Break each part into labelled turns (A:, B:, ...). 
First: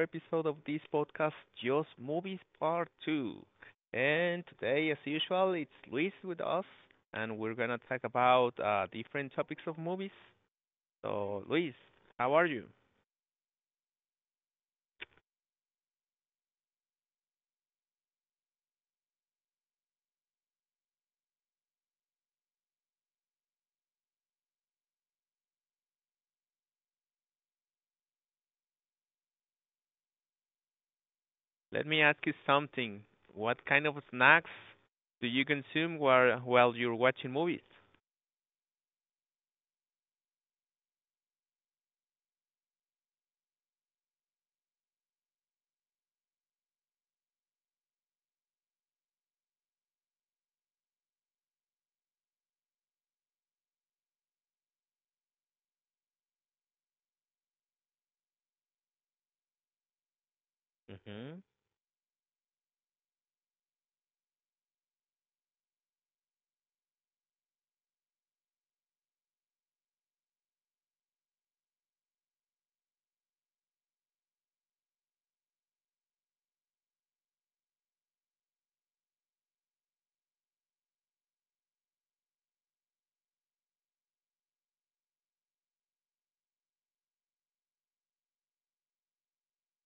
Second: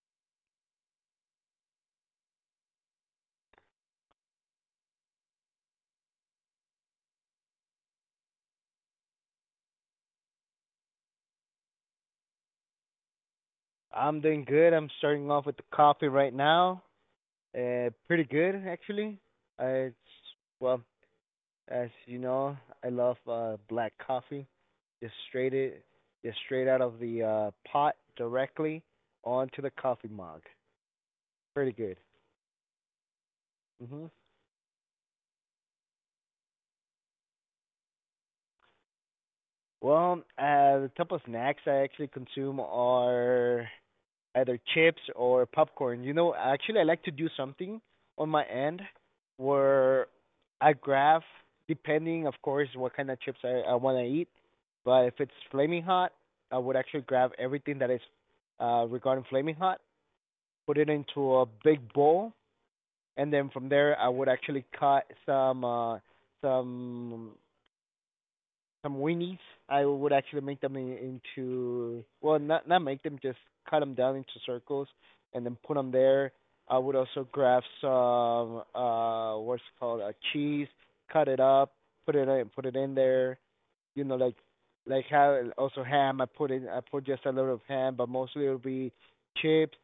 A: episode of this podcast, Just Movies Part 2. And today, as usual, it's Luis with us, and we're going to talk about different topics of movies. So, Luis, how are you?
B: I'm doing good. I'm starting off with the coffee right now. Pretty good actually. It's Well, as you know, I love black coffee, just straight it, just straight out of the pot directly onto the coffee mug. Pretty
A: Let
B: good.
A: me ask you something. What kind of
B: Mhm.
A: snacks do you consume while you're watching movies?
B: Well, the type of snacks I actually consume are either chips or popcorn. You know, actually, I like to do something on my end where I graph, depending, of course, what kind of chips I want to eat. But if it's flaming hot, I would actually grab everything that is regarding flaming hot, put it into
A: Mm-hmm.
B: a big bowl, and then from there I would actually cut some some weenies. I would actually into well, not make them, just cut them down into circles and then put them there. I would also grab some what's it called cheese, cut it up, put it in there. You know, like how also ham. I put just a little of ham, but mostly it'll be chips,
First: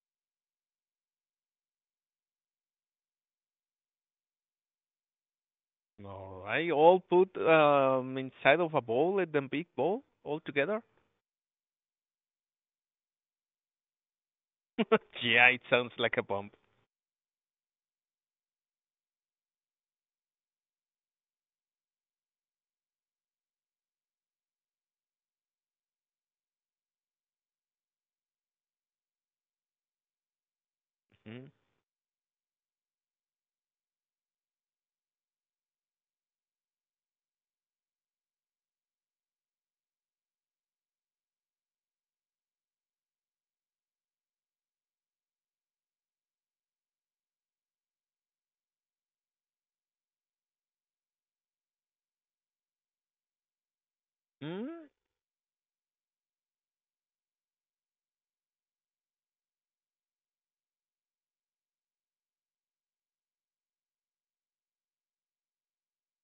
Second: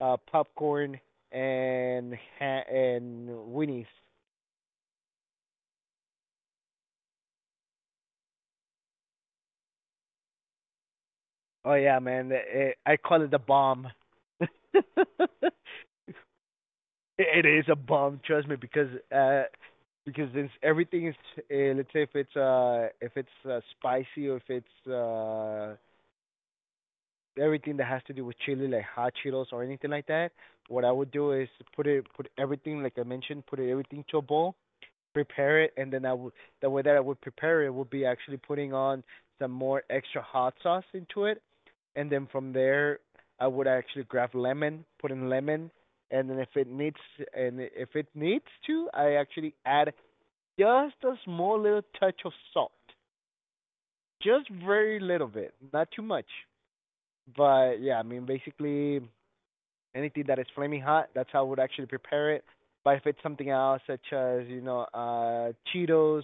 B: popcorn, and and weenies.
A: All right, all put inside of a bowl, a big bowl, all together?
B: Oh yeah, man! I call it the bomb.
A: Yeah, it sounds like a bomb.
B: It is a bomb, trust me, because uh, since everything is, let's say if it's spicy or if it's everything that has to do with chili, like hot Cheetos or anything like that, what I would do is
A: Mhm.
B: put everything like I mentioned, put it everything to a bowl, prepare it, and then I would the way that I would prepare it would be actually putting on some more extra hot sauce into it, and then from there I would actually grab lemon, put in lemon, and then if it needs to, I actually add just a small little touch of salt, just
A: Mm.
B: very little bit, not too much. But yeah, I mean basically anything that is flaming hot, that's how I would actually prepare it. But if it's something else, such as Cheetos,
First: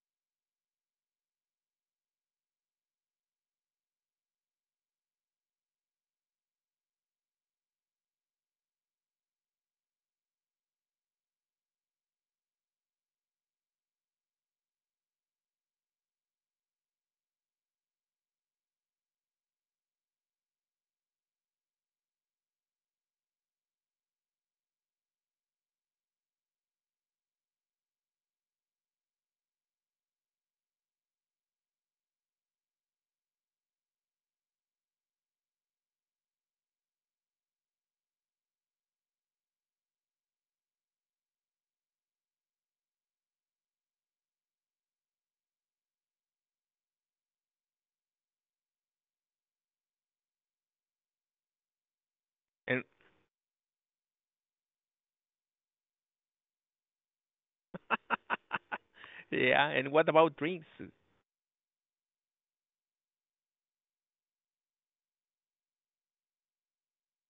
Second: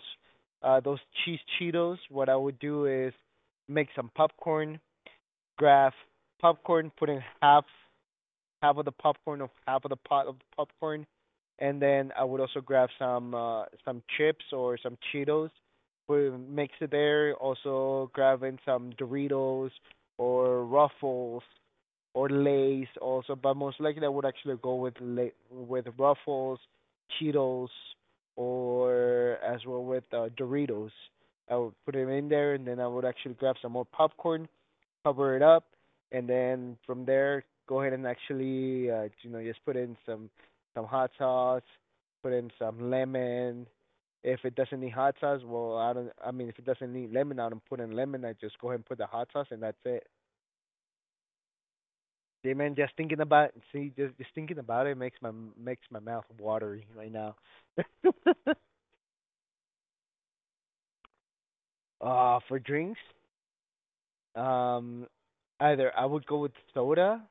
B: those cheese Cheetos, what I would do is make some popcorn, grab popcorn, put in half of the popcorn of half of the pot of the popcorn, and then I would also grab some chips or some Cheetos, put mix it there. Also grab in some Doritos or Ruffles or Lay's also, but most likely I would actually go with Lay, with Ruffles, Cheetos, or as well with Doritos. I would put them in there, and then I would actually grab some more popcorn, cover it up, and then from there go ahead and actually just put in some hot sauce, put in some lemon. If it doesn't need hot sauce, well I don't. I mean, if it doesn't need lemon, I don't put in lemon. I just go ahead and put the hot sauce, and that's it. Yeah, man,
A: And
B: just thinking about it makes my mouth watery right now.
A: yeah, and what about drinks?
B: For drinks, um, either I would go with soda,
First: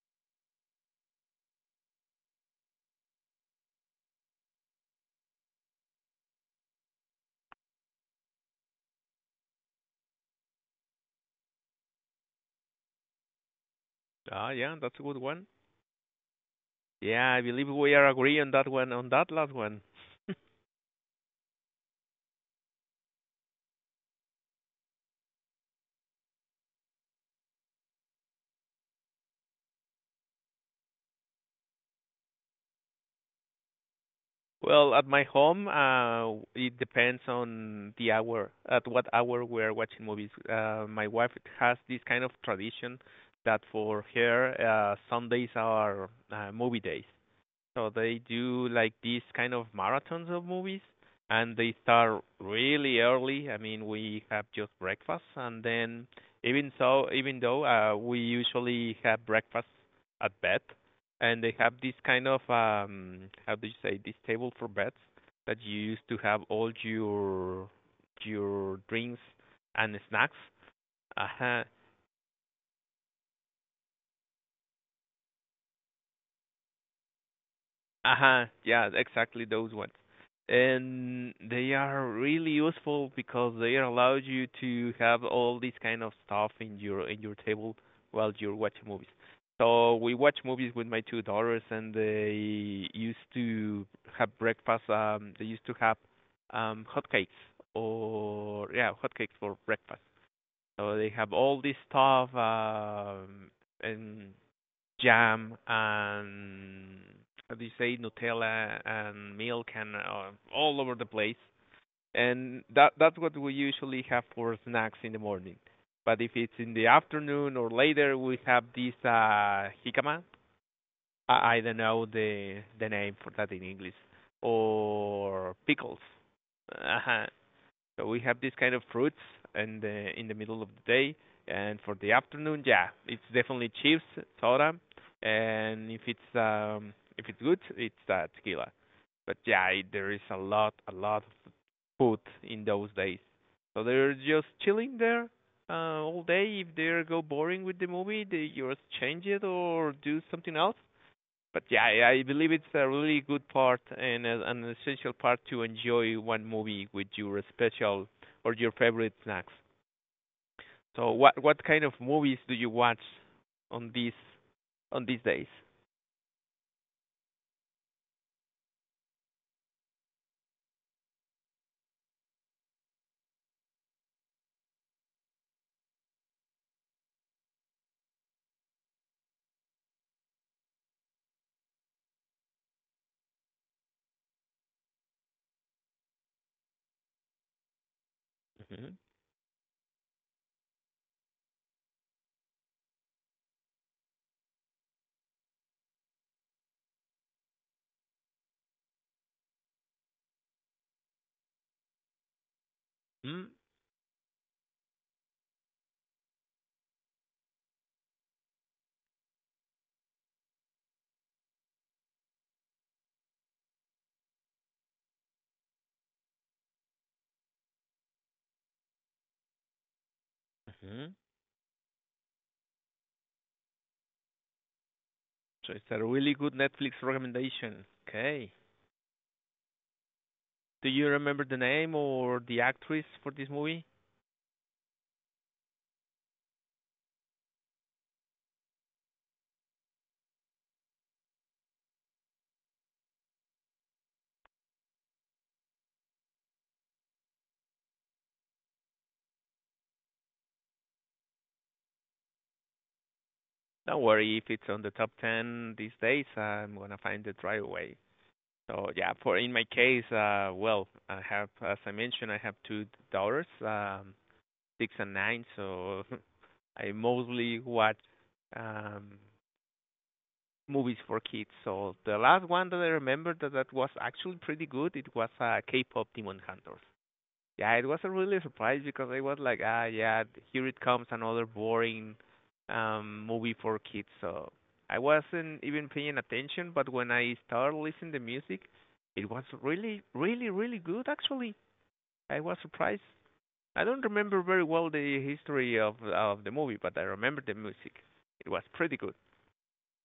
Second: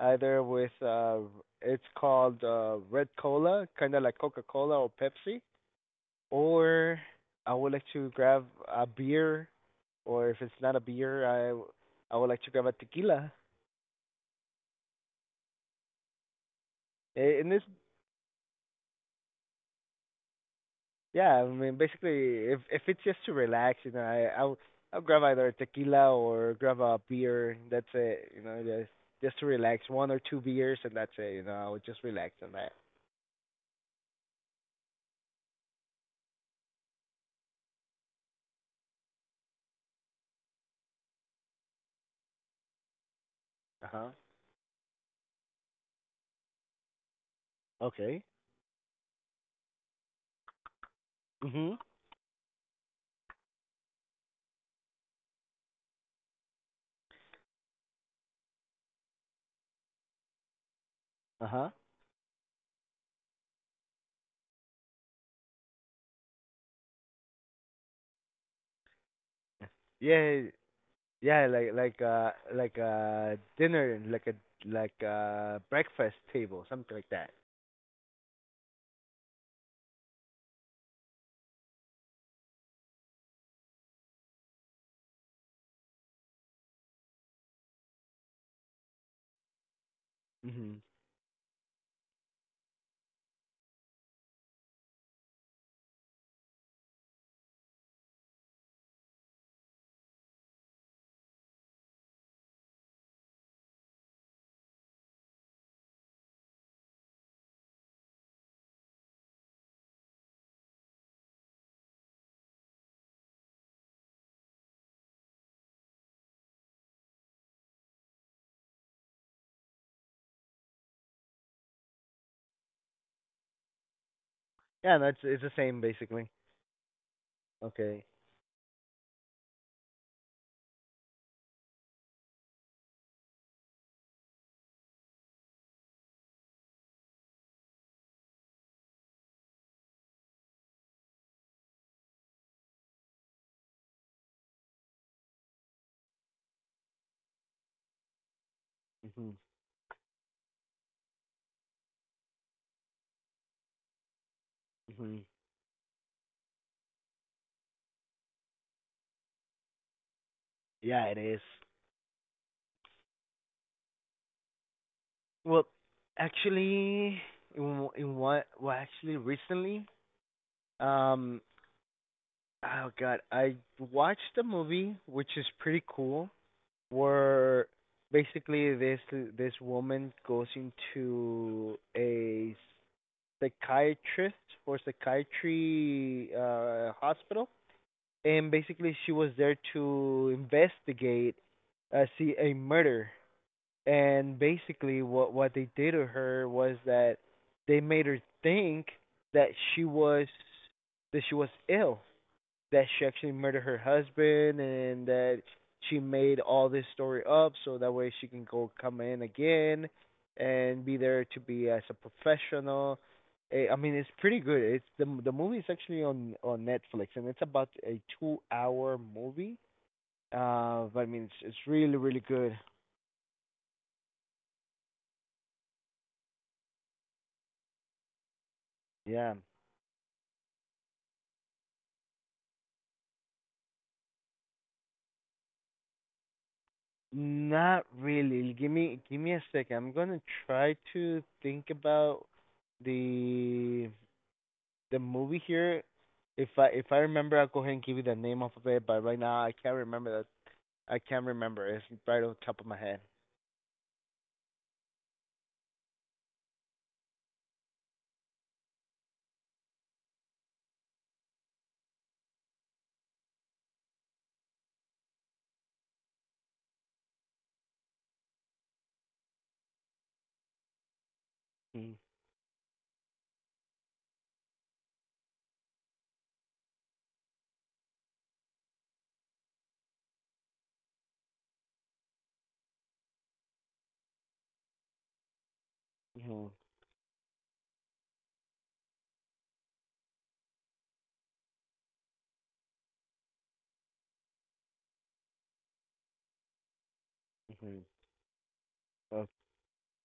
B: either with it's called Red Cola, kind of like Coca Cola or Pepsi, or I would like to grab a beer, or if it's not a beer, I would like to grab a tequila.
A: Ah, yeah, that's a good one. Yeah,
B: Eh,
A: I
B: And it's
A: believe we are agree on that one, on that last one.
B: Yeah, I mean, basically, if it's just to relax, you know, I'll grab either a tequila or grab a beer. That's it, you know, just to relax, one or two beers, and that's it. You know, I would just relax on that.
A: Well, at my home, it depends on the hour, at what hour we're watching movies. My wife has this kind of tradition that
B: Uh
A: for
B: huh.
A: her, Sundays are movie days. So they
B: Okay.
A: do like these kind of marathons of movies, and they
B: Mhm.
A: start really early. I mean, we have just breakfast, and then even so, even though we usually have breakfast at bed, and
B: Uh
A: they
B: huh.
A: have this kind of how do you say this table for beds that you used to have all your drinks and snacks.
B: Yeah, yeah,
A: Uh-huh.
B: like a dinner, like a breakfast table, something like that.
A: Uh-huh. Yeah, exactly those ones. And they are really useful because they allow you to have all this kind of stuff in your table while you're watching movies. So we watch movies
B: Mhm.
A: with my two daughters, and they used to have breakfast. They used to have hotcakes or yeah, hotcakes for breakfast. So they have all this stuff, and jam and how do you say Nutella and milk and all over the place. And that's what we usually have for snacks in the morning. But if it's in the afternoon or later, we have this jicama. I don't know the name for that in English
B: Yeah, that's it's the
A: or
B: same
A: pickles.
B: basically.
A: Uh-huh.
B: Okay.
A: So we have this kind of fruits and in the middle of the day, and for the afternoon, yeah, it's definitely chips, soda, and if it's good, it's tequila. But yeah, it, there is a lot of food in those days. So they're just chilling there all day. If they go boring with the movie, they just change
B: Mhm.
A: it or do something else, but yeah, I believe it's a really good part and a, an essential
B: Mhm.
A: part to enjoy one movie with your special or your favorite snacks.
B: Yeah,
A: So,
B: it
A: what
B: is.
A: what kind of movies do you watch on these on these days?
B: Well, actually, in, well, actually, recently, um, oh God, I watched a movie which is pretty cool, where basically this woman goes into a psychiatrist or psychiatry hospital, and
A: Mm-hmm.
B: basically she was there to investigate, see a murder, and basically what they did to her was that they made her think that she was that she was ill, that she actually murdered her husband, and that she made all this story up so that way she can go come in again and be there to be as a professional. I mean, it's pretty good. It's the the movie is actually on Netflix, and it's about a 2-hour movie, but I
A: Mm-hmm.
B: mean, it's really really good.
A: So it's a really good Netflix recommendation. Okay.
B: Yeah.
A: Do you remember the name or the actress for this movie?
B: Not really. Give me a second. I'm gonna try to think about the the movie here. If I remember, I'll go ahead and give you the name off of it. But right now, I can't remember that. I can't remember. It's right on top of my head.
A: Don't worry if it's on the top ten these days. I'm gonna find it right away. So yeah, for in my case, well, I have, as I mentioned, I have two daughters, six and nine. So I mostly watch um, movies for kids. So the last one that I remember that was actually pretty good. It was K-pop Demon Hunters. Yeah, it was a really surprise because I was like, ah, yeah, here it comes another boring movie for kids. So I wasn't even paying
B: Mm-hmm.
A: attention, but when I started listening to music, it was really, really, really good actually. I was surprised. I don't remember very well the history of the movie, but I remember the
B: Hmm.
A: music. It was pretty good.
B: O-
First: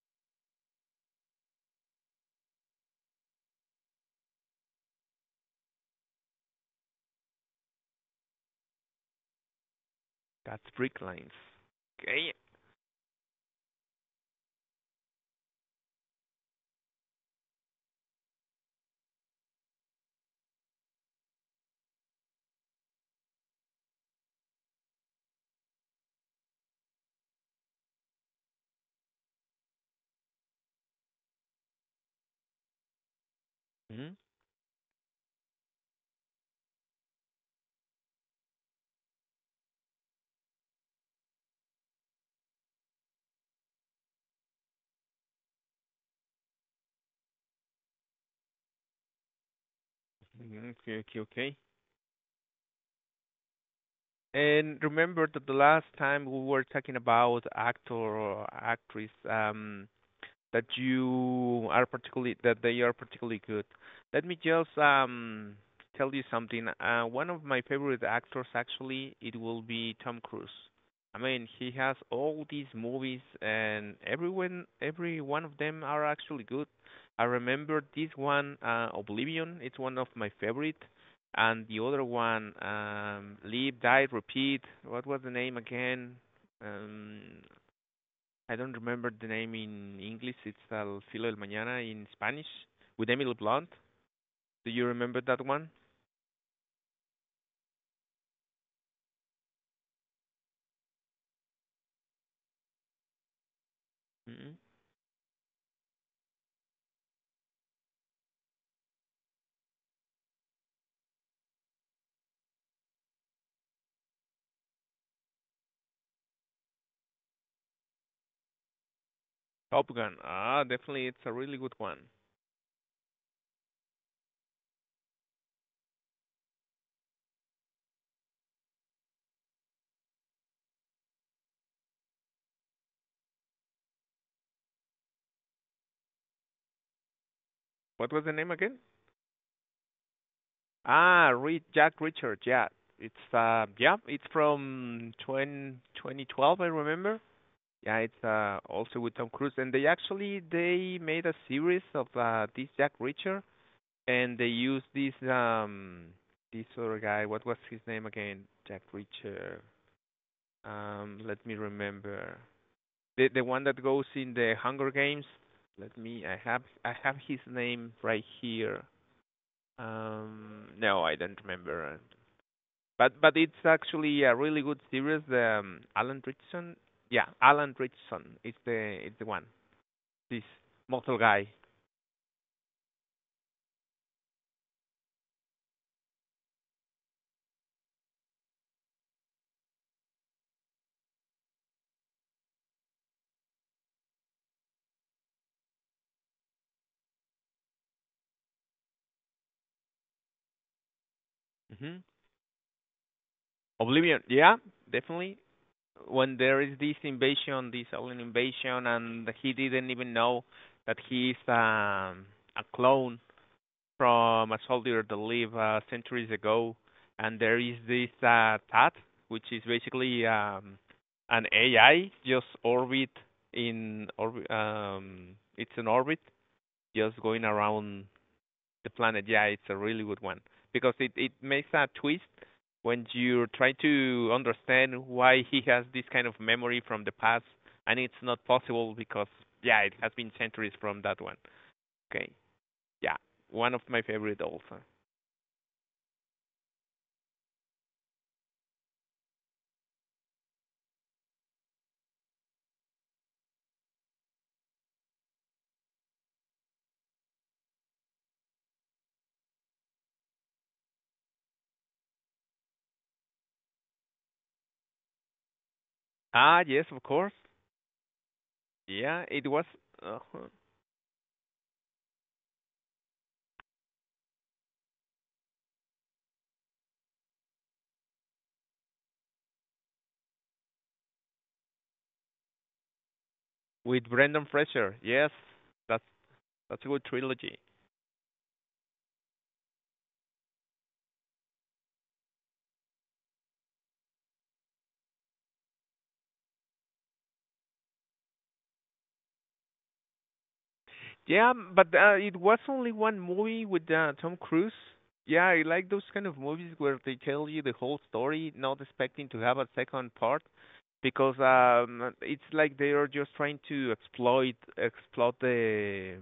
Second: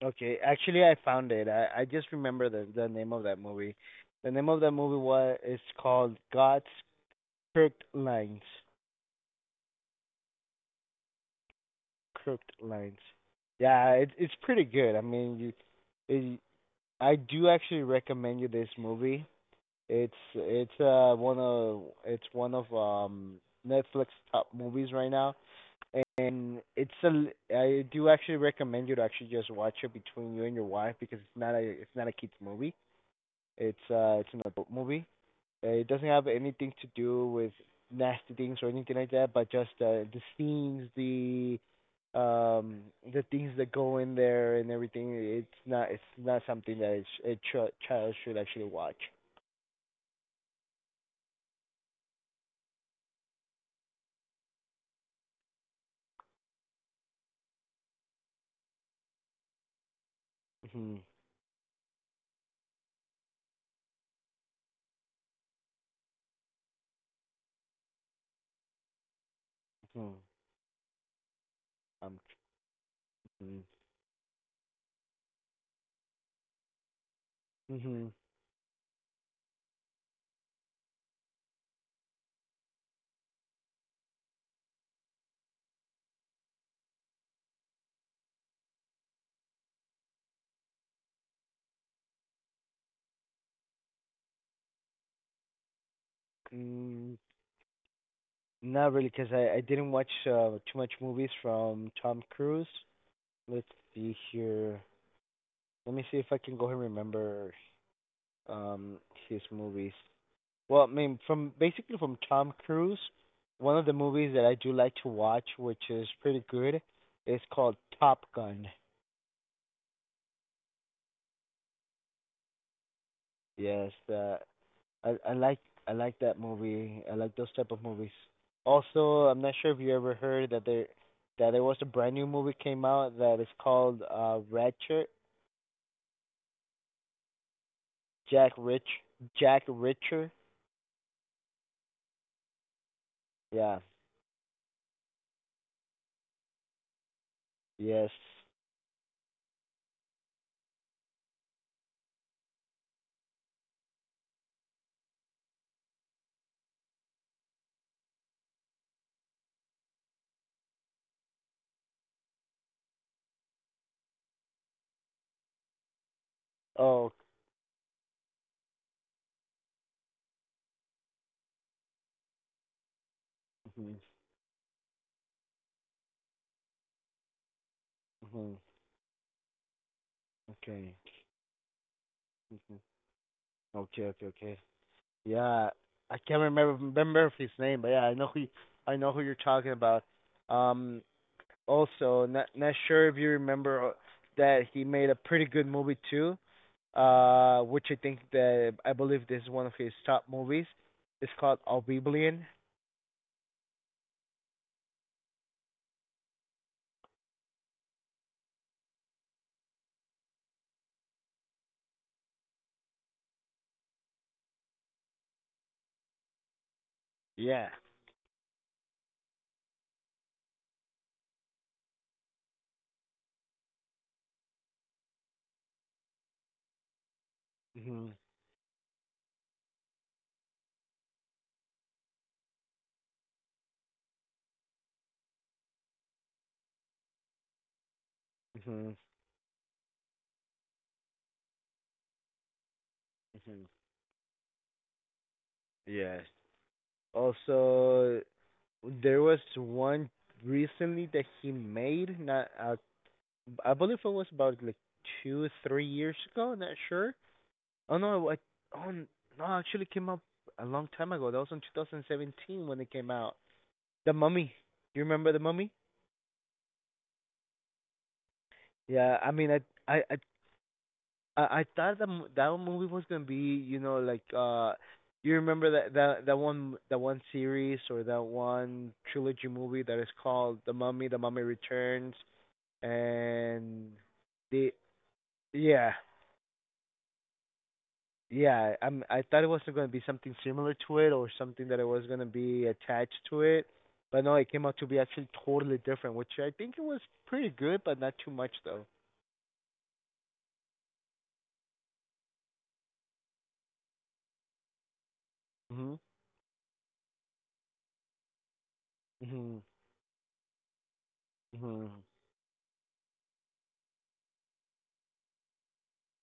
B: Okay. Actually, I found it. I just remember the name of that movie. The name of that movie was it's called God's Crooked Lines.
A: That's Brick Lines. Okay.
B: Crooked lines. Yeah, it's pretty good. I mean, it, I do actually recommend you this movie. It's one of it's one of Netflix top movies right now, and it's a I do actually recommend you to actually just watch it between you and your wife because it's not a kids movie.
A: Mhm.
B: It's an adult movie, it doesn't have anything to do with nasty things or anything like that, but just the scenes, um, the things that go in there and everything. It's not something that a child should actually watch.
A: Mhm. Okay, okay, okay. And remember that the last time we were talking about actor or actress, that
B: Hmm.
A: you are particularly that they are particularly good. Let me just tell you something. One of my favorite actors actually it will be
B: Hmm.
A: Tom Cruise. I mean, he has
B: Um,
A: all these movies,
B: mm-hmm.
A: and everyone, every one of them are actually good. I remember
B: Hmm.
A: this one, Oblivion. It's one of my favorite, and the other one, Live, Die, Repeat. What was the name again? Um, I don't remember the name in English. It's El Filo del Mañana in Spanish with Emily Blunt. Do you remember that one?
B: Mm, Not really, because I didn't watch too much movies from Tom Cruise. Let's see
A: Mm hmm.
B: here. Let me see if I can go and remember um his movies. Well, I mean, from Tom Cruise, one of the movies that I do like to watch, which is pretty good, is called Top Gun.
A: Top Gun. Ah, definitely, it's a really good one.
B: Yes, I I like I like that movie. I like those type of movies. Also, I'm not sure if you ever heard that there that there was a brand new movie came out that is called Ratchet
A: What was the
B: Jack
A: name again?
B: Rich Jack Richer.
A: Ah, Re- Jack Richard.
B: Yeah.
A: Yeah, it's from 2012, I remember. Yeah,
B: Yes.
A: it's also with Tom Cruise, and they actually they made a series of this Jack Richard, and they used this this other guy. What was his name again? Jack Richard. Let me remember the one that goes in the Hunger Games. Let me. I have I
B: Oh.
A: have his name right here. No, I don't remember. But it's
B: Mhm.
A: actually a really good series. Alan Richardson. Yeah, Alan Richardson.
B: Mhm.
A: It's the one. This
B: Okay.
A: mortal guy.
B: Okay, okay, okay. Yeah, I can't remember his name, but yeah, I know who you're talking about. Um, Also, not sure if you remember that he made a pretty good movie too, which I think that I believe this is one of his top movies. It's called
A: Hmm.
B: Oblivion.
A: Oblivion. Yeah, definitely. When there is this invasion, this alien invasion, and he didn't even know that he's a clone from a soldier that lived centuries ago, and there
B: Yeah.
A: is this TAT, which is basically an AI just orbit it's an orbit just going around
B: Mhm.
A: the planet. Yeah, it's a really good one because it makes a twist when you try to understand why he has this kind of memory from the past, and it's not possible
B: Mhm.
A: because yeah, it has been centuries from that one. Okay, yeah,
B: Mhm.
A: one of my favorite also.
B: Yes. Also, there was one recently that he made, not I believe it was about like 2, 3 years ago. Not sure. Oh no, I, oh no, it actually came out a long time ago. That was in 2017 when it came out. The Mummy. You remember the Mummy?
A: Ah, yes, of course.
B: Yeah,
A: Yeah,
B: I
A: it
B: mean,
A: was
B: I
A: uh,
B: I I thought that that movie was gonna be, you know, like you remember that that that one series or that one trilogy movie that is called The Mummy, The Mummy Returns, and
A: with Brendan
B: the
A: Fraser. Yes,
B: yeah.
A: that's that's a good trilogy.
B: Yeah, I thought it was going to be something similar to it, or something that it was going to be attached to it, but no, it came out to be actually totally different, which I think it was pretty good, but not too much though.
A: Yeah, but it was only one movie with Tom Cruise. Yeah, I like
B: Mhm.
A: those kind of movies where they tell you the whole story, not expecting to have
B: Mhm.
A: a second part, because
B: Mhm.
A: it's like they are just trying to exploit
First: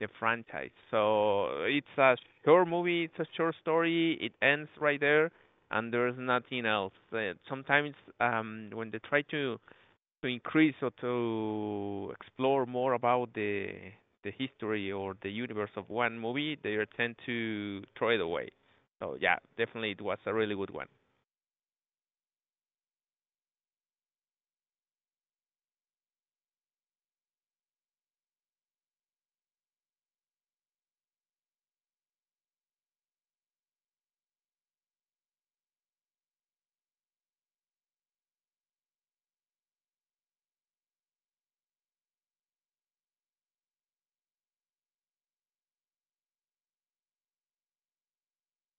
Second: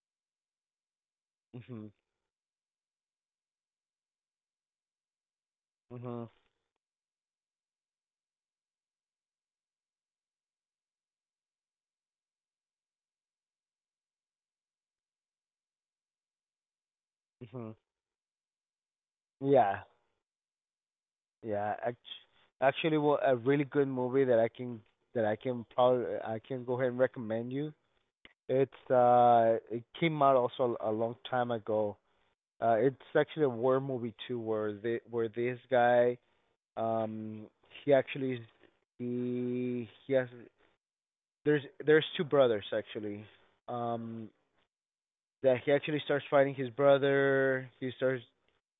A: the franchise. So it's
B: Mhm.
A: a short movie, it's a short story, it ends right there, and there's
B: Mhm.
A: nothing else. Sometimes when they try to increase or to explore more about the history or the universe of one movie, they tend
B: Mhm.
A: to throw it away. So yeah,
B: Yeah.
A: definitely it was a really good one.
B: Yeah. Actually, well, a really good movie that I can probably I can go ahead and recommend you. It's it came out also a long time ago. It's actually a war movie too, where the where this guy Um, he actually is he has there's two brothers actually. Um, that he actually starts fighting his brother. He starts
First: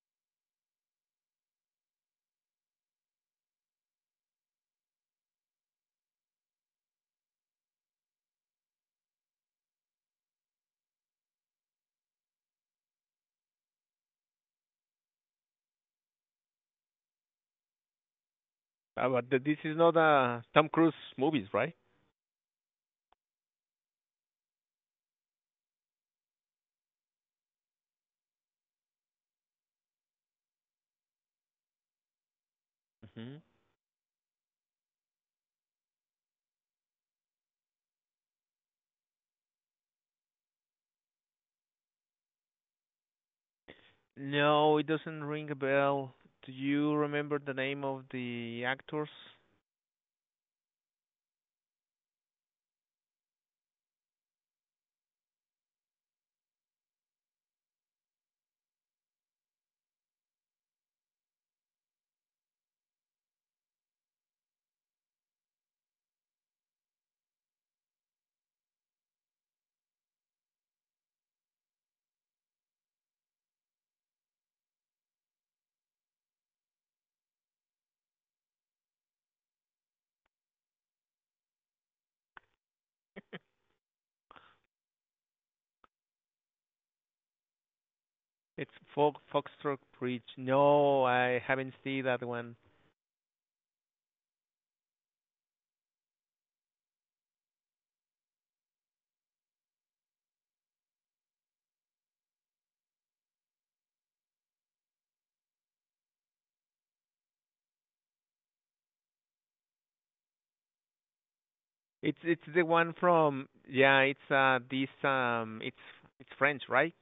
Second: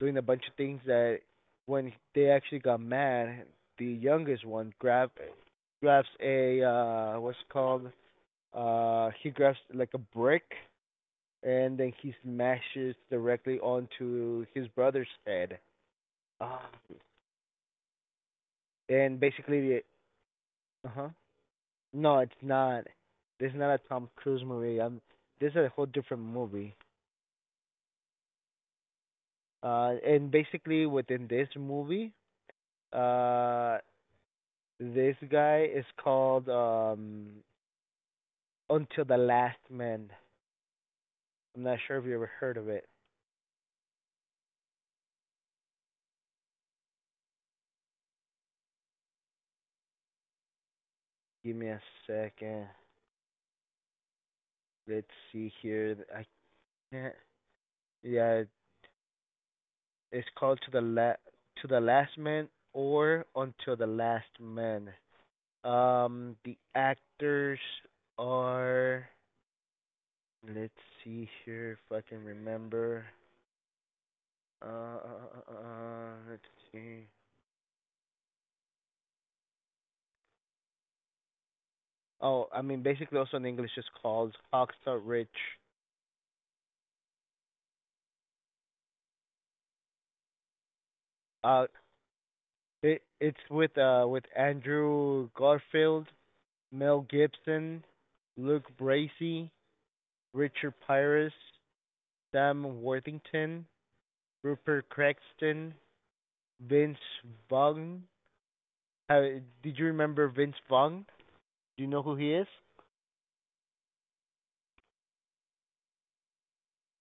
B: doing a bunch of things that when they actually got mad, the youngest one grabs a what's it called he grabs like a brick and then he smashes directly onto his brother's head. Ah, and
A: But this is
B: basically,
A: not a Tom
B: uh
A: Cruise
B: huh.
A: movies, right?
B: No, it's not. This is not a Tom Cruise movie. This is a whole different movie. And basically within this movie,
A: Hmm.
B: uh, this guy is called Until the Last Man. I'm not sure if you ever heard of it.
A: No, it doesn't ring a bell. Do you remember the name of the actors?
B: Give me a second. Let's see here. I can't. Yeah, it's called To the Last Man or Until the Last Man. The actors are, let's see here if I can remember. Let's see. Oh, I mean, basically, also in English, it's called Oxta Rich.
A: It's Fo- Foxtrot Bridge. No, I
B: Uh,
A: haven't seen that one.
B: it's with Andrew Garfield, Mel Gibson, Luke Bracey, Richard Pyrus, Sam Worthington, Rupert Cranston, Vince Vaughn. Uh, did you remember Vince Vaughn? Do you know who he
A: It's
B: is?
A: the one from yeah, it's this it's French, right?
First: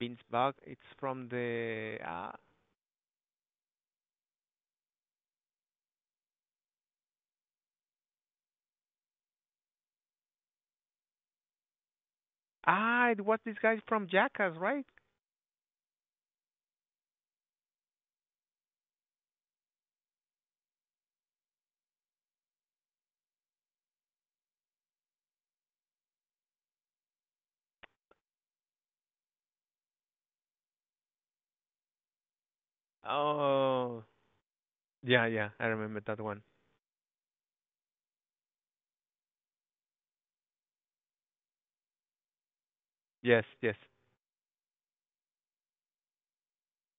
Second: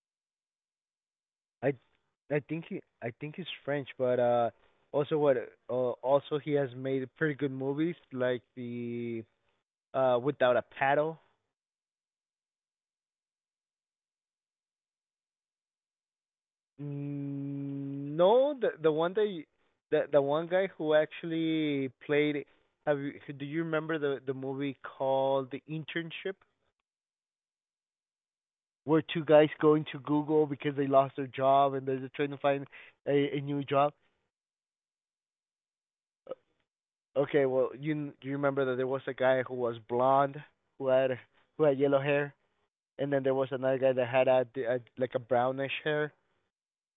A: Binsbach. It's from
B: I
A: the
B: I think he's French, but also what also he has made pretty good movies like the Without a Paddle.
A: ah, it was this guy from Jackass, right?
B: Mm, no, the one that you- the one guy who actually played have you do you remember the movie called The Internship? Where two guys going to Google because they lost their job and they're just trying to find a new job.
A: Oh, yeah, yeah, I remember that one.
B: Okay, well, you remember that there was a guy who was blonde, who had who had yellow hair, and then there
A: Yes,
B: was
A: yes.
B: another guy that had a like a brownish hair.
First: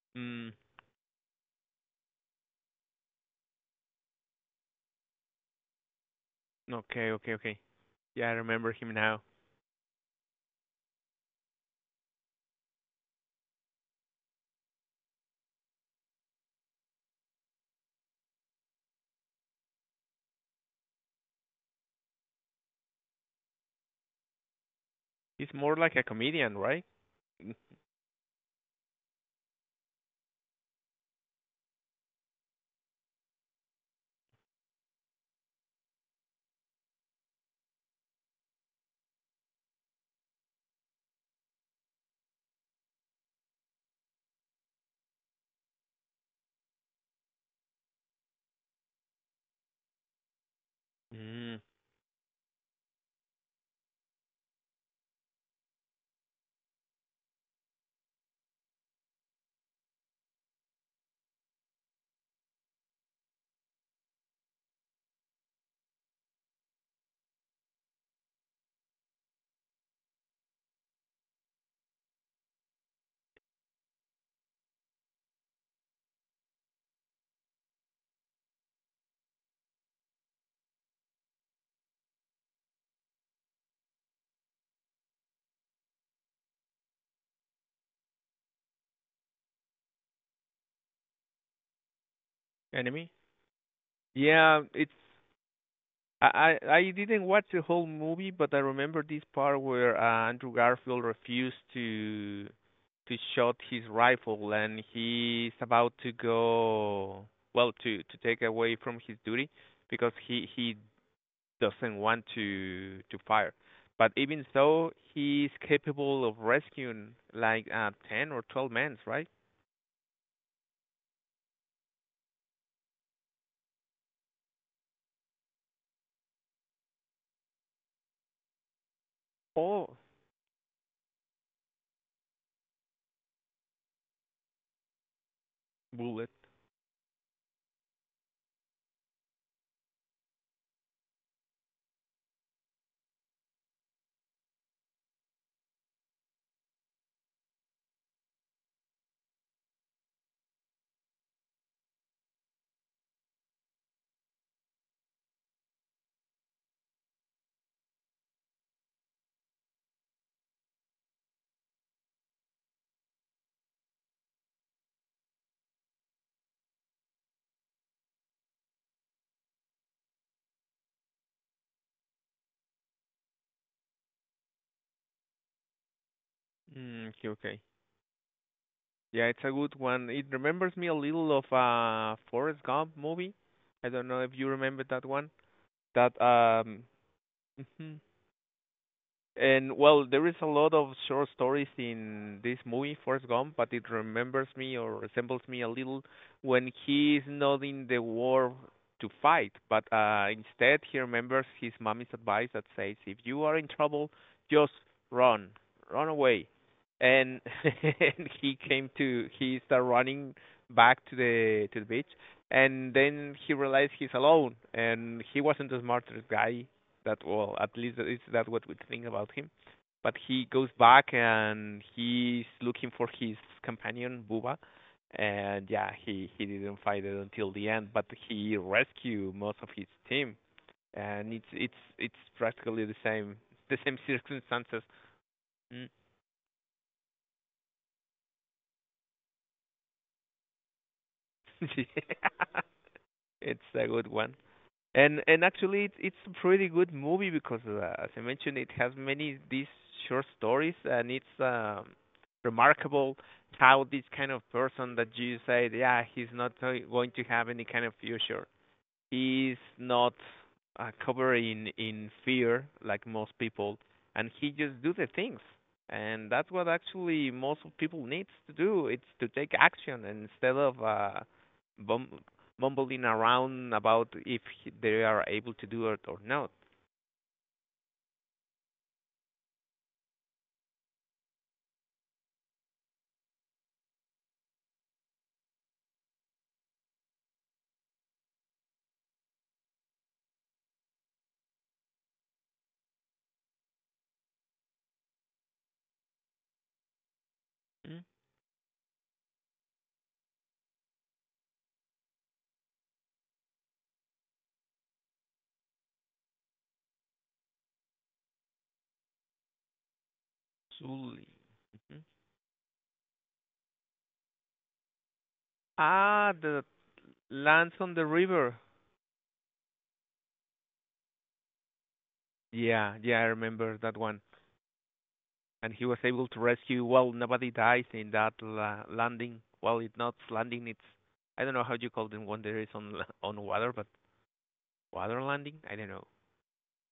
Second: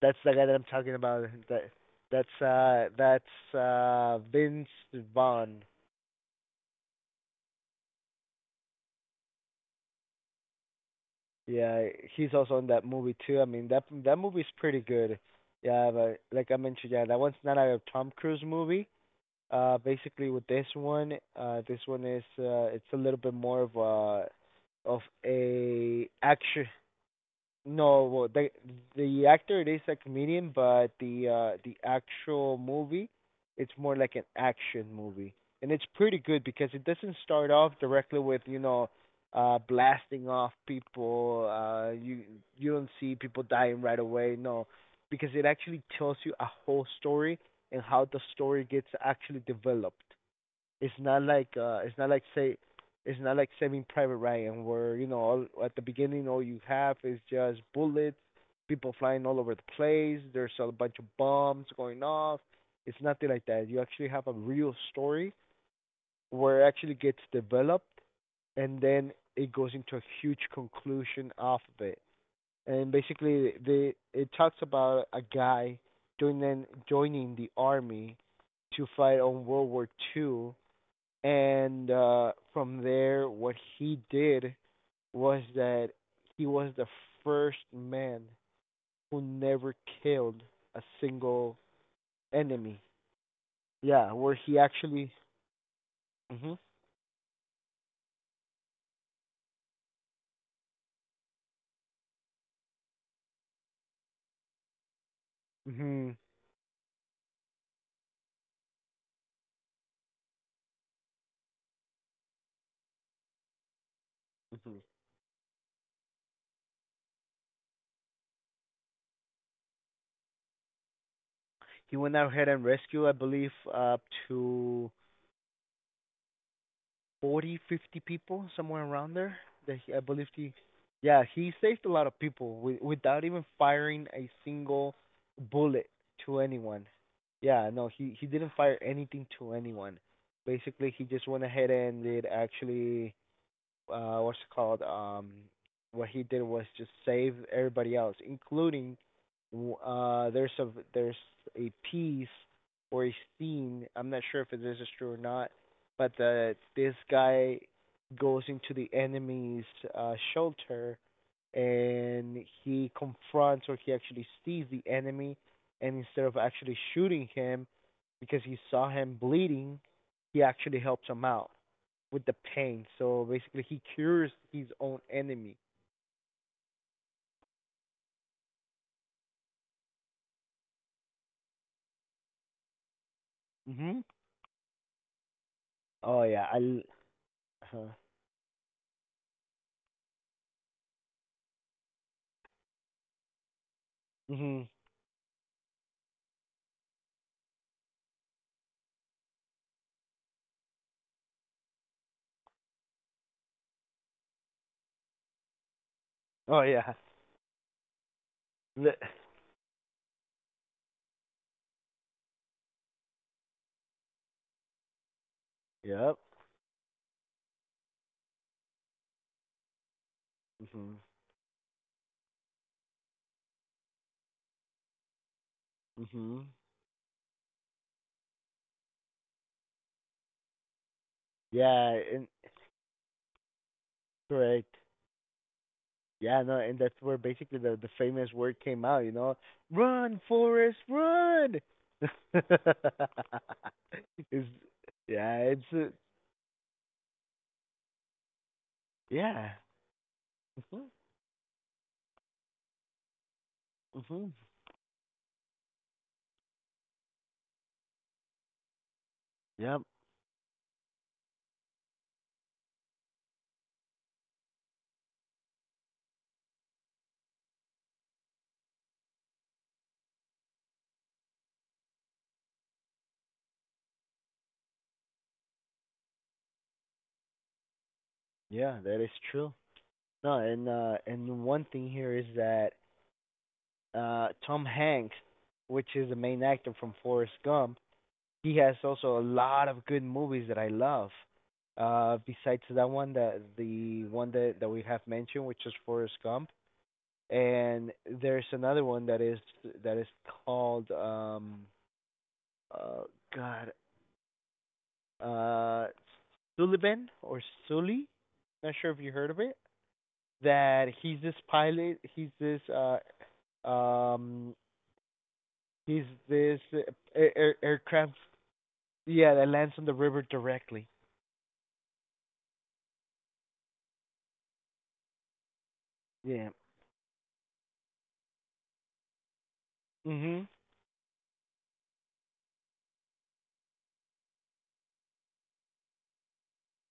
B: That's the guy
A: Mm,
B: that I'm talking about. That's Vince Vaughn.
A: okay, okay, okay. Yeah, I remember him now.
B: Yeah, he's also in that movie too. I mean, that movie's pretty good. Yeah, but like I mentioned, yeah, that one's not a Tom Cruise movie. Basically with this one is it's a little bit more of a of
A: He's more like a
B: a
A: comedian,
B: action.
A: right?
B: No, well, the actor it is a comedian, but the actual movie, it's more like an action movie, and it's pretty good because it doesn't start off directly with blasting off people. You don't see people dying right away. No, because it actually tells you a whole story and how the story gets actually developed.
A: Mm,
B: It's not like say it's not like Saving Private Ryan where you know all, at the beginning all you have is just bullets, people flying all over the place. There's a bunch of bombs going off. It's nothing like that. You actually have a real story where it actually gets developed and then it goes into a huge conclusion off of it. And basically, they it talks about a guy joining the army to fight on World War Two. And from there, what he did was that he was the first man who never killed a single enemy.
A: enemy?
B: Yeah, where he
A: Yeah, it's
B: actually. Mhm.
A: I didn't watch the whole movie, but I remember this part where Andrew Garfield refused to shoot his rifle, and he's about to
B: Mhm.
A: go well to take away from his duty because he doesn't want to fire. But even
B: Mhm.
A: so, he's capable of rescuing like 10 or 12 men, right?
B: He went out ahead and rescued, I believe, up to 40, 50 people, somewhere around there. That he,
A: Oh,
B: I believe he, yeah, he saved a lot of people with, without even firing a single bullet
A: bullet.
B: to anyone. Yeah, no, he didn't fire anything to anyone. Basically, he just went ahead and did actually what's it called what he did was just save everybody else including uh there's a there's a piece or a scene. I'm not sure if this is true or not, but the this guy goes into the enemy's shelter and he confronts or he actually sees the enemy, and instead of actually shooting him, because he saw him bleeding, he actually helps him out with the pain. So basically, he cures his own enemy.
A: Mm, okay, okay. Yeah, it's a good one. It remembers me a little of a Forrest Gump movie. I
B: Mhm.
A: don't know if you remember that one. That
B: Oh yeah, I. l- Huh.
A: and well, there is a lot of short stories in this movie, Forrest Gump, but it remembers
B: Mhm.
A: me or resembles me a little when he is not in the war to fight, but instead he remembers his mommy's advice that says, "If you are in trouble, just run, run away."
B: Oh yeah.
A: And, and he came
B: Li-
A: to he started running back to the beach, and then he realized he's alone, and he wasn't the
B: Yep.
A: smartest guy that well, at least is that what we think about him. But he goes
B: Mhm.
A: back and he's looking for his companion Buba, and yeah, he
B: Mhm.
A: didn't fight it until the end, but he rescued most of his team, and it's it's
B: Yeah,
A: it's
B: and
A: practically the same
B: correct.
A: circumstances. Mm.
B: Yeah, no, and that's where basically the famous word came out. You know, run, Forrest, run.
A: Yeah, it's a good one.
B: it's yeah,
A: And
B: it's
A: actually, it's a pretty good movie because, as I mentioned, it has many
B: yeah.
A: these short stories,
B: Mhm.
A: and it's remarkable how this kind
B: Mhm.
A: of person that you said, yeah, he's not going to have any kind of future, is
B: Yep.
A: not covered in fear like most people, and he just do the things, and that's what actually most of people needs to do. It's to take action and instead of bum- mumbling around about if they are able to do it or not.
B: Yeah, that is true. No, and one thing here is that Tom Hanks, which is the main actor from Forrest Gump, he has also a lot of good movies that I love. Besides that one, that the one that we have mentioned, which is Forrest Gump, and
A: Mm.
B: there's another one that is called uh, God, uh, Sullivan or Sully. Not sure if you heard of it. That he's
A: Absolutely.
B: this pilot.
A: Mhm.
B: Um, he's
A: Ah,
B: this
A: the lands on the
B: aircraft.
A: river.
B: Yeah, that lands on the river directly.
A: Yeah, yeah, I remember that one. And he was able to
B: Yeah.
A: rescue. Well, nobody dies in that landing. Well, it's not
B: Mhm.
A: landing. It's I don't know how you call them when there is on water, but water landing. I don't know.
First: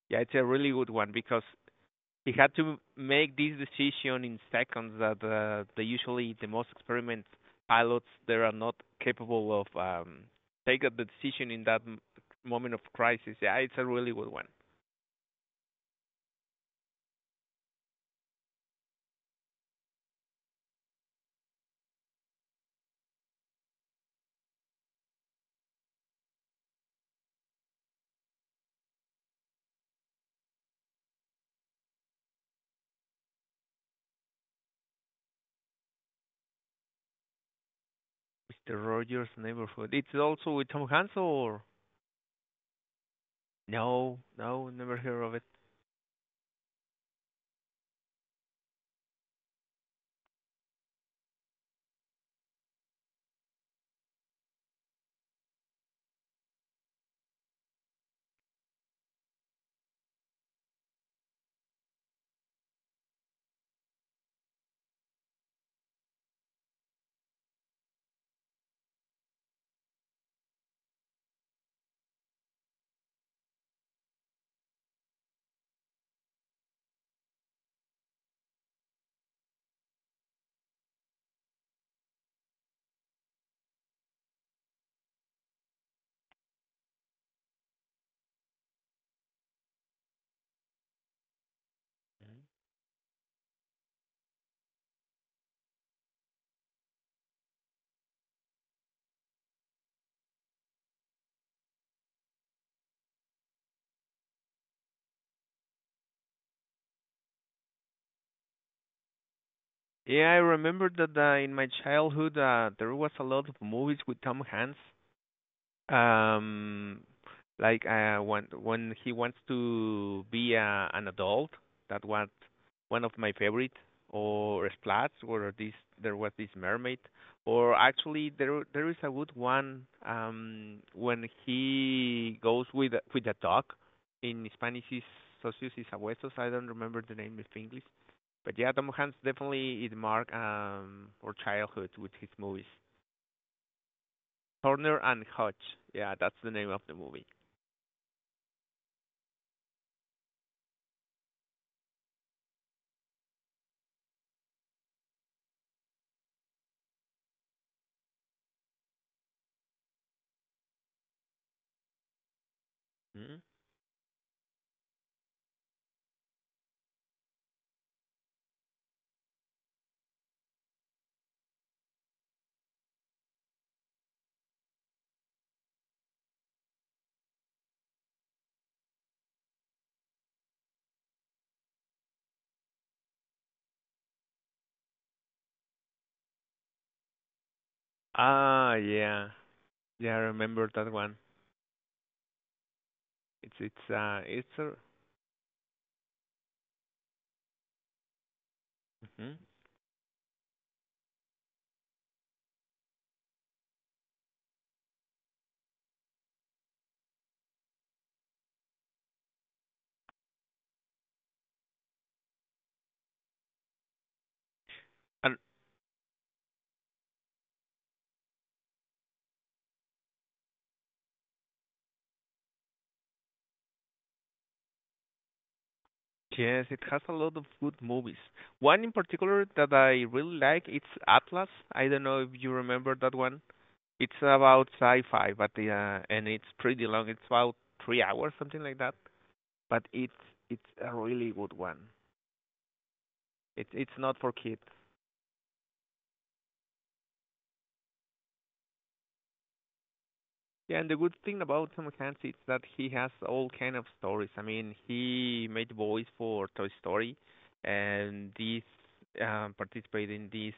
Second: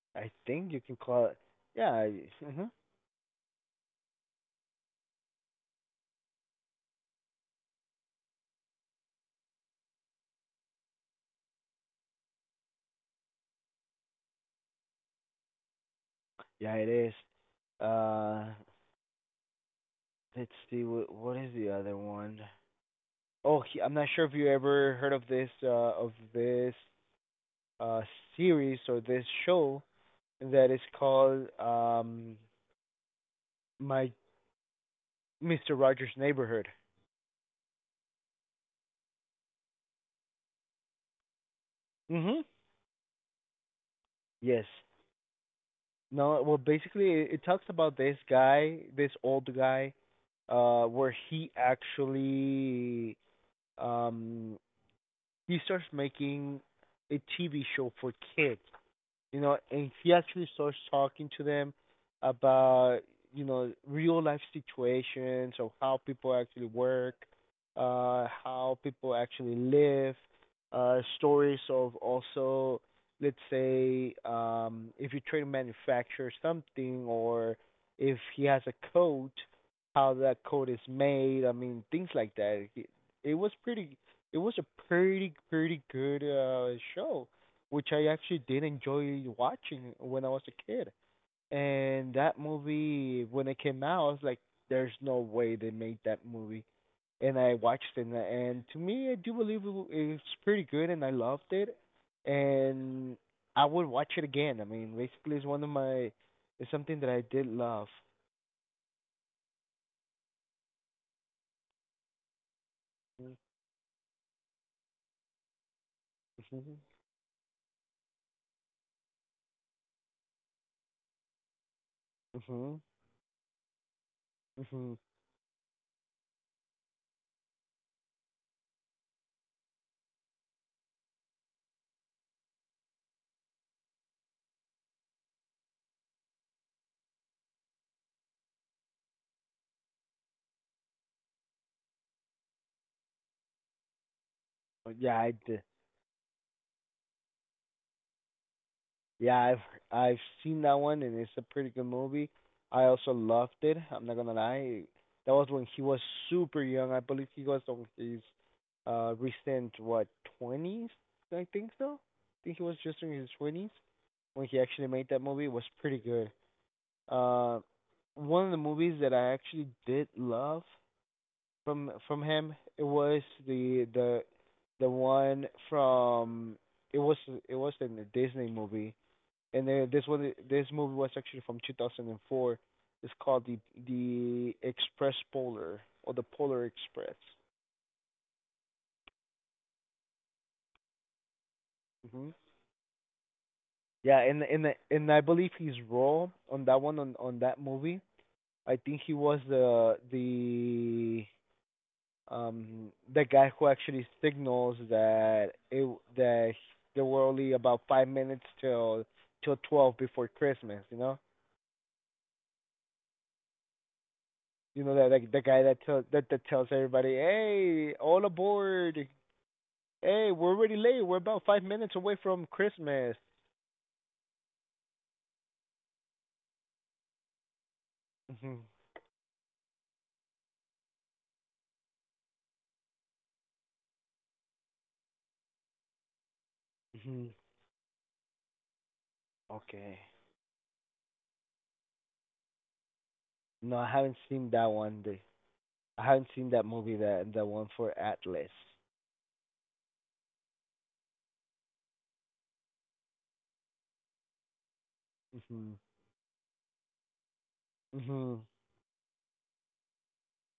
A: Yeah,
B: I
A: it's a really
B: think you
A: good
B: can
A: one
B: call it.
A: because
B: Yeah.
A: he had
B: Mhm.
A: to make this decision in seconds. That the usually the most experienced pilots they are not capable of take the decision in that moment of crisis. Yeah, it's a really good one.
B: Yeah, it is. Uh, let's see. What is the other one? Oh, he, I'm not sure if you ever heard of this uh series or this show that is called my Mr. Rogers' Neighborhood.
A: Mr. Rogers' Neighborhood. It's also with Tom Hanks or
B: Mhm.
A: no,
B: Yes.
A: no, never heard of it.
B: No, well, basically, it talks about this guy, this old guy, where he actually um he starts making a TV show for kids, you know, and he actually starts talking to them about, you know, real life situations of how people actually work, how people actually live, stories of also, let's say, if you try to manufacture something or if he has a coat, how that coat is made. I mean, things like that. It was pretty. It was a pretty good show which I actually did enjoy watching when I was a kid. And that movie, when it came out, I was like, "There's no way they made that movie." And I watched it, and to me, I do believe it's pretty good, and I loved it. And I would watch it again. I mean, basically, it's one of my, it's something that I did love.
A: Yeah, I remember that in my childhood there was a
B: Mhm,
A: lot of movies with Tom Hanks.
B: mhm,
A: Um, like when he wants to be an adult, that was
B: mhm.
A: one of my favorite. Or
B: Mhm.
A: Splats, or this there was this mermaid, or actually there is a good one when he goes with with a dog. In Spanish is socios y sabuesos. I don't remember the name in English, but yeah, Tom Hanks definitely it marked our childhood with his movies. Turner
B: Yeah,
A: and
B: I did.
A: Hutch. Yeah, that's the name of the movie.
B: Yeah, I've seen that one and it's a pretty good movie. I also loved it. I'm not gonna lie. That was when he was super young. I believe he was on his recent what twenties? I think so. I think he was just in his
A: Mhm.
B: twenties when he actually made that movie. It was pretty good. Uh, One of the movies that I actually did love from him it was the one from it was it was in the Disney movie, and then this one this movie was actually from 2004. It's called the express polar or the polar express.
A: Ah, yeah. Yeah, I remember that one.
B: Hmm.
A: It's it's
B: Yeah,
A: uh it's a
B: and I believe his role on that one on that movie, I think he
A: mhm.
B: was the the guy who actually signals that it that there were only about 5 minutes till 12 before Christmas, you know. You know that, like,
A: And
B: the guy that tells, that tells everybody, "Hey, all aboard! Hey, we're already late. We're about 5 minutes away from Christmas."
A: yes, it has a lot of good movies.
B: Hmm.
A: One in particular that I really like, it's Atlas. I don't know if you remember that one. It's about sci-fi, but and it's pretty long.
B: Hmm.
A: It's about 3 hours, something like that. But
B: Okay.
A: it's a really good one. It's
B: No, I
A: it's
B: haven't
A: not for
B: seen
A: kids.
B: that one. I haven't seen that movie. That the one for Atlas.
A: Yeah, and the good thing about Tom Clancy is that he has all kind of stories. I mean, he made
B: Hmm.
A: voice for Toy Story, and
B: Hmm.
A: these participated in these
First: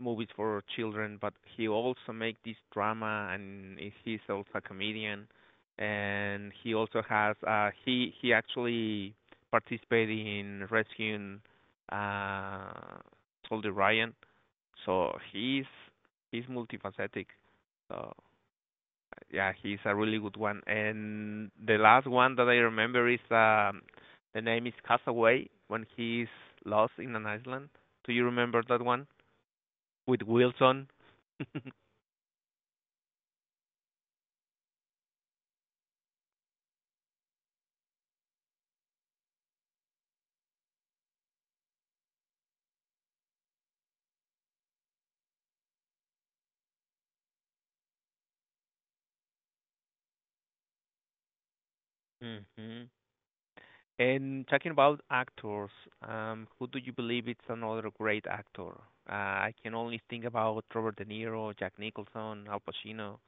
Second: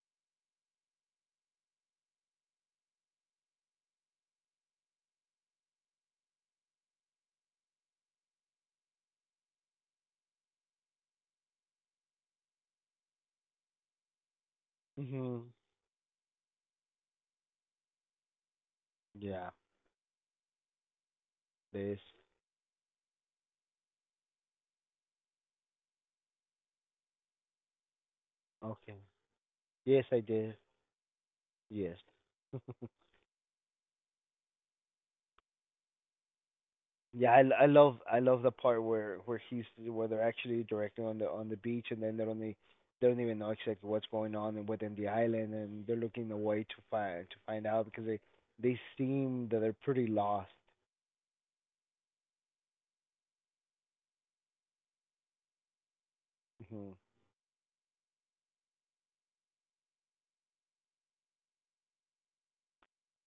A: movies for children. But he also make this drama, and he's also a comedian. And he also has he actually participated in rescuing uh, Soldier Ryan. So
B: Hmm.
A: he's multifaceted. So.
B: Yeah.
A: Yeah, he's a really good one. And the
B: This.
A: last one that I remember is the name is Castaway when he's lost in an island. Do you remember that
B: Okay.
A: one
B: Yes, I
A: with
B: did.
A: Wilson?
B: Yes. Yeah, I love the part where he's where they're actually directing on the beach and then they don't even know exactly what's going on within the island, and they're looking away to find out because they seem that they're pretty lost.
A: hmm And talking about actors, who do
B: Hmm.
A: you believe is another great actor? I can only think about Robert De Niro, Jack Nicholson, Al Pacino.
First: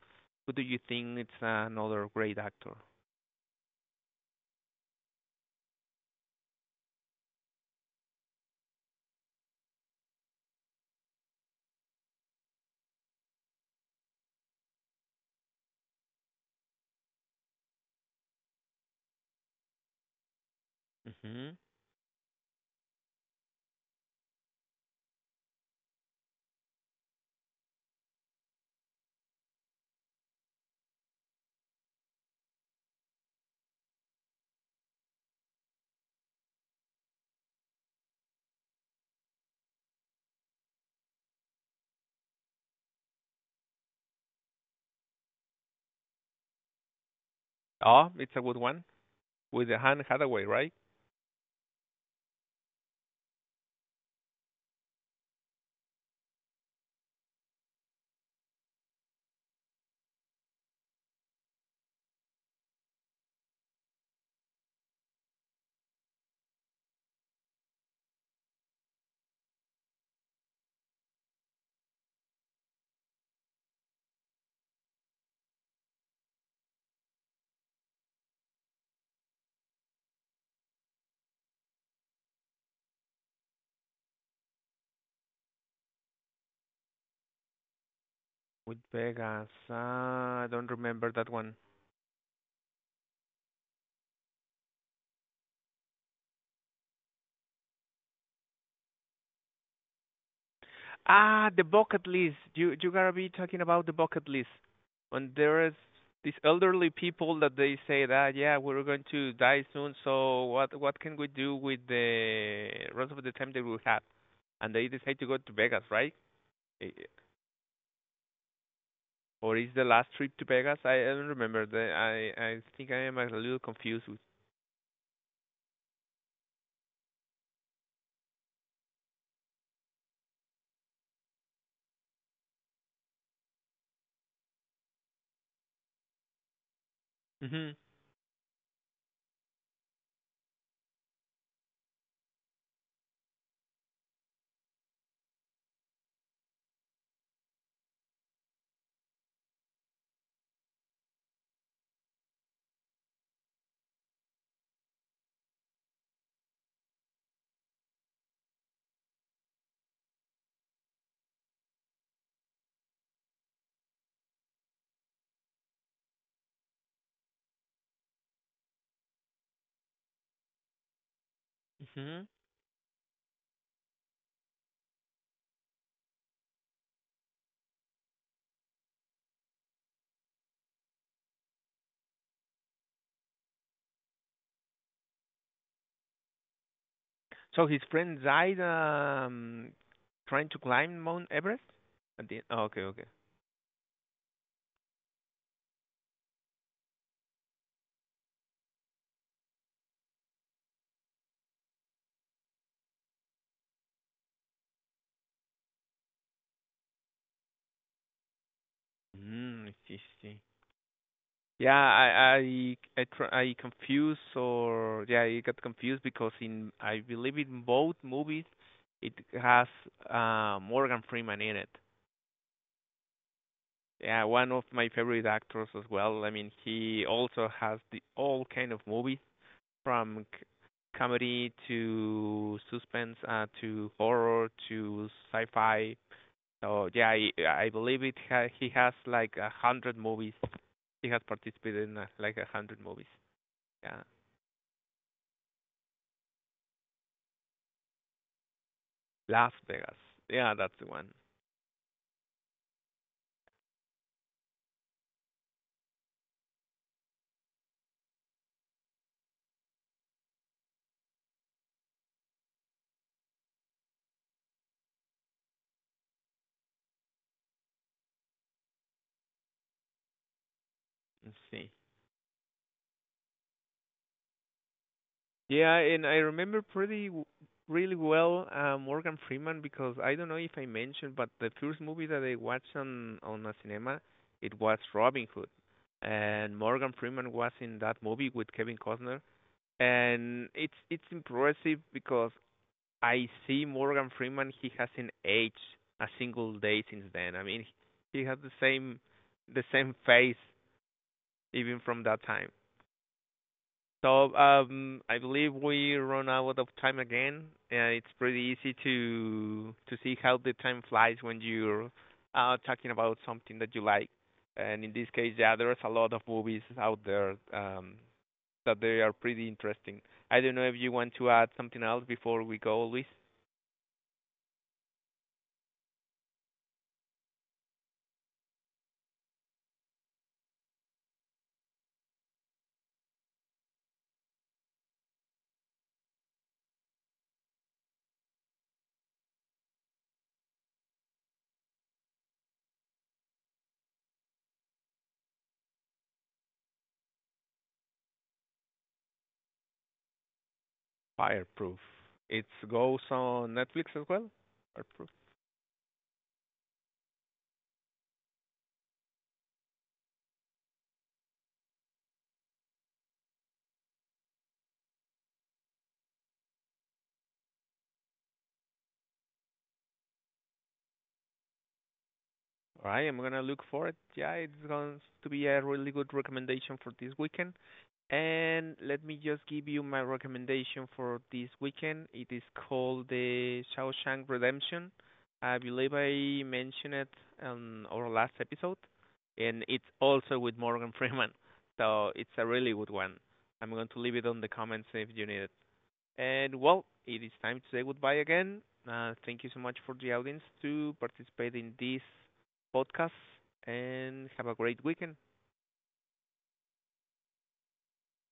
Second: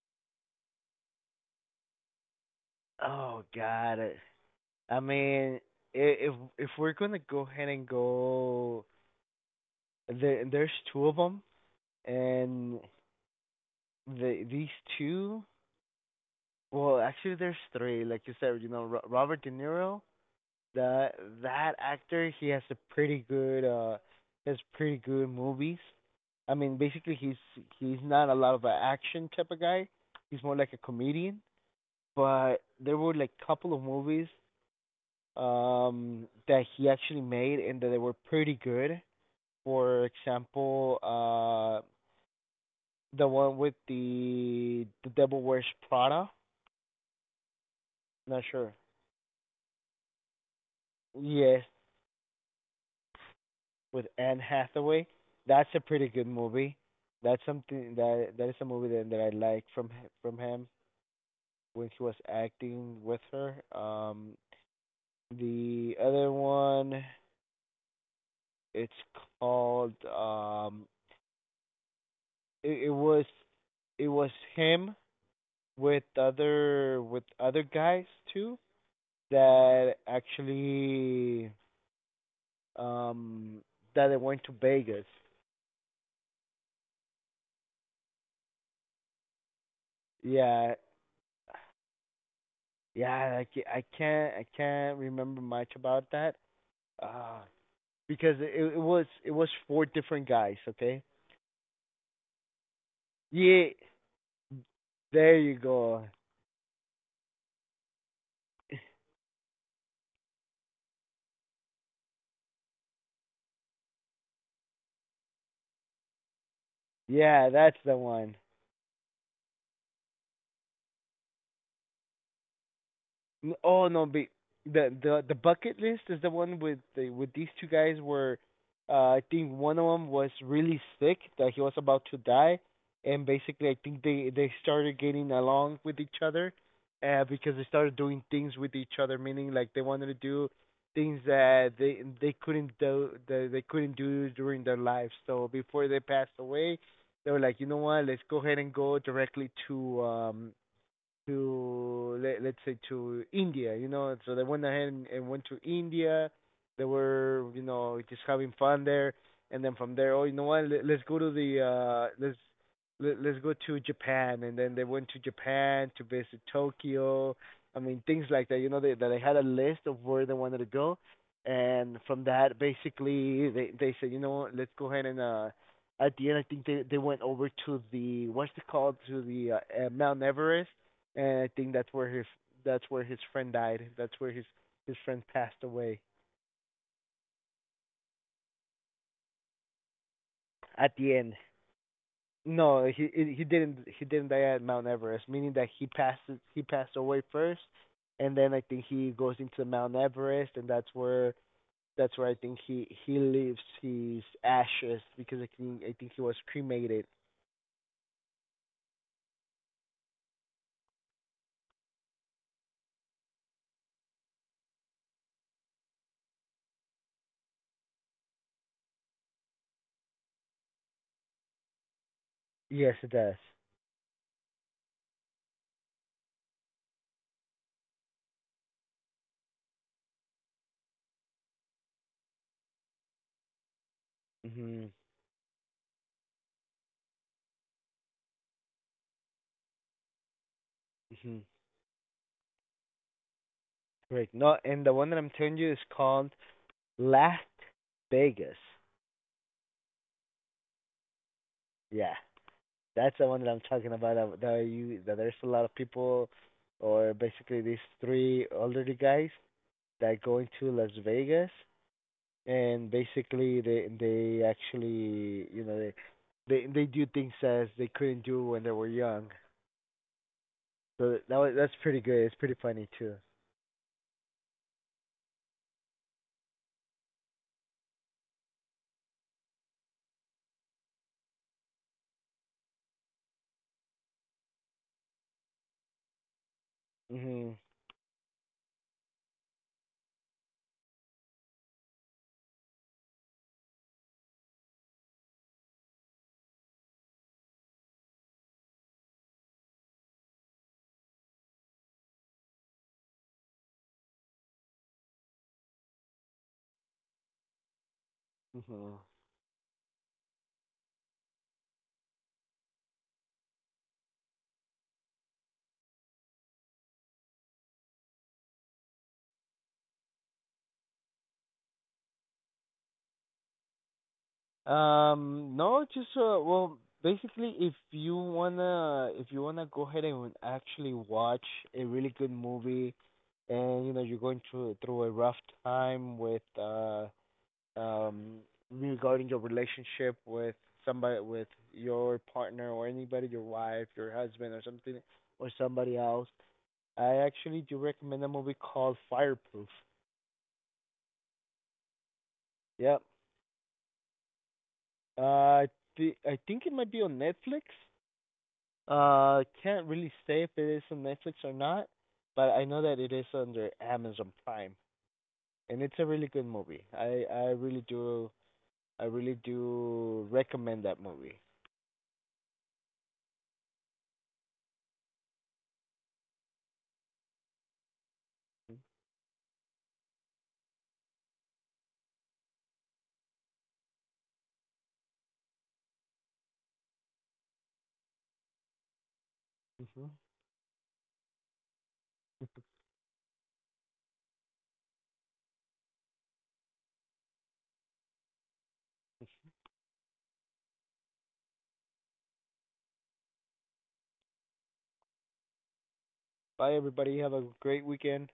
A: Who do you think is another great actor?
B: Oh God, I mean if we're gonna go ahead and go, there there's two of them, and these two, well actually there's three, like you said, you know, Robert De Niro. The
A: Hmm
B: That actor, he has a pretty good has pretty good movies. I mean, basically he's not a lot of an action type of guy. He's more like a comedian, but there were like a couple of movies that he actually made and that they were pretty good. For example, the one with the Devil Wears Prada.
A: Oh, it's a
B: Not
A: good
B: sure.
A: one with the Han Hathaway, right?
B: Yes, with Anne Hathaway. That's a pretty good movie. That's something that is a movie that I like from from him, when he was acting with her. The other one, it's called it, it was it was him with other guys too, that actually um that they went to Vegas.
A: With Vegas, I don't
B: Yeah,
A: remember that one.
B: yeah, I can't remember much about that. Uh because it was four different guys, okay?
A: Ah, the bucket list. You gotta be talking
B: Yeah.
A: about the bucket list. When
B: There you
A: there is
B: go.
A: these elderly people that they say that yeah we're going to die soon, so what can we do with the rest of the time that we have? And they decide to go to Vegas, right? Eh, eh,
B: Yeah, that's the one.
A: Or is the last trip to Vegas? I don't remember. I think I am a little
B: Oh no,
A: confused with.
B: but the bucket list is the one with the with these two guys where I think one of them was really sick that he was about to die, and basically I think they started getting along with each other, because they
A: Mhm.
B: started doing things with each other, meaning like they wanted to do things that they couldn't do during their lives. So before they passed away, they were like, you know what, let's go ahead and go directly to let, let's say to India, you know. So they went ahead and went to India. They were, you know, just having fun there, and then from there, oh, you know what? Let's go to the let's go to Japan, and then they went to Japan to visit Tokyo. I mean, things like that. You know, they that they had a list of where they wanted to go, and from
A: Mhm.
B: that, basically, they said, you know what, let's go ahead and at the end. I think they went over to the what's it called, to the Mount Everest, and I think that's where his friend died. That's where his friend passed away.
A: So his friend died trying to
B: At
A: climb
B: the
A: Mount
B: end.
A: Everest. At the oh, okay,
B: No,
A: okay.
B: he didn't he didn't die at Mount Everest, meaning that he passed, he passed away first, and then I think he goes into Mount Everest, and that's where I think he leaves his ashes because I think he was cremated.
A: Mm, I see, see. Yeah, I confused or yeah, I got confused because in I believe in both movies it has Morgan Freeman in it.
B: Yes, it does.
A: Yeah, one of my favorite actors as well. I mean, he also has the all kind of movies from comedy to suspense to horror
B: Mhm.
A: to sci-fi. Oh yeah, I believe it. He has like a 100 movies. He has
B: Mhm.
A: participated in like a 100 movies. Yeah,
B: Great. No, and the one that I'm telling you is called Las Vegas.
A: Las Vegas. Yeah, that's the one.
B: Yeah. That's the one that I'm talking about. That there's a lot of people, or basically these three elderly guys that go into Las Vegas, and basically they actually, you know, they do things as they couldn't do when they were young. So
A: Let's see.
B: that's pretty good. It's pretty funny too.
A: Yeah, and I remember really well Morgan Freeman because I don't know if I mentioned, but the first movie that I watched on a cinema it was Robin Hood, and Morgan Freeman was
B: Mhm.
A: in that movie with Kevin Costner, and it's impressive because I see Morgan Freeman. He hasn't aged a single day since then. I mean, he has the same face even from that time. So I believe we run out of time again. It's pretty easy
B: Mhm.
A: to see how the time flies when you're talking about something that you like. And in this case, yeah, there's a lot of movies out there that they are pretty interesting. I don't know if you want to add something else before we go, Luis.
B: No, just well, basically, if you wanna go ahead and actually watch a really good movie, and you know you're going through a rough time with um regarding your relationship with somebody, with your partner or anybody, your wife, your husband, or something, or somebody else, I actually do recommend a movie called Fireproof.
A: Fireproof. It goes
B: Yep.
A: on Netflix as well. Fireproof.
B: Uh, I I think it might be on Netflix. Can't really say if it is on Netflix or not, but I know that it is under Amazon Prime, and it's a really good movie. I really do recommend that movie.
A: I right, I'm gonna look for it. Yeah, it's going to be a really good recommendation for this weekend. And let me just give you my recommendation for this weekend. It is called The Shawshank Redemption. I believe I mentioned it on our last episode, and it's
B: Hmm.
A: also with Morgan Freeman. So it's a really good one. I'm going to leave it on the comments if you need it. And well, it is time to say goodbye again. Thank you so much for the audience to participate in this podcast and have a great weekend.
B: Bye, everybody. Have a great weekend.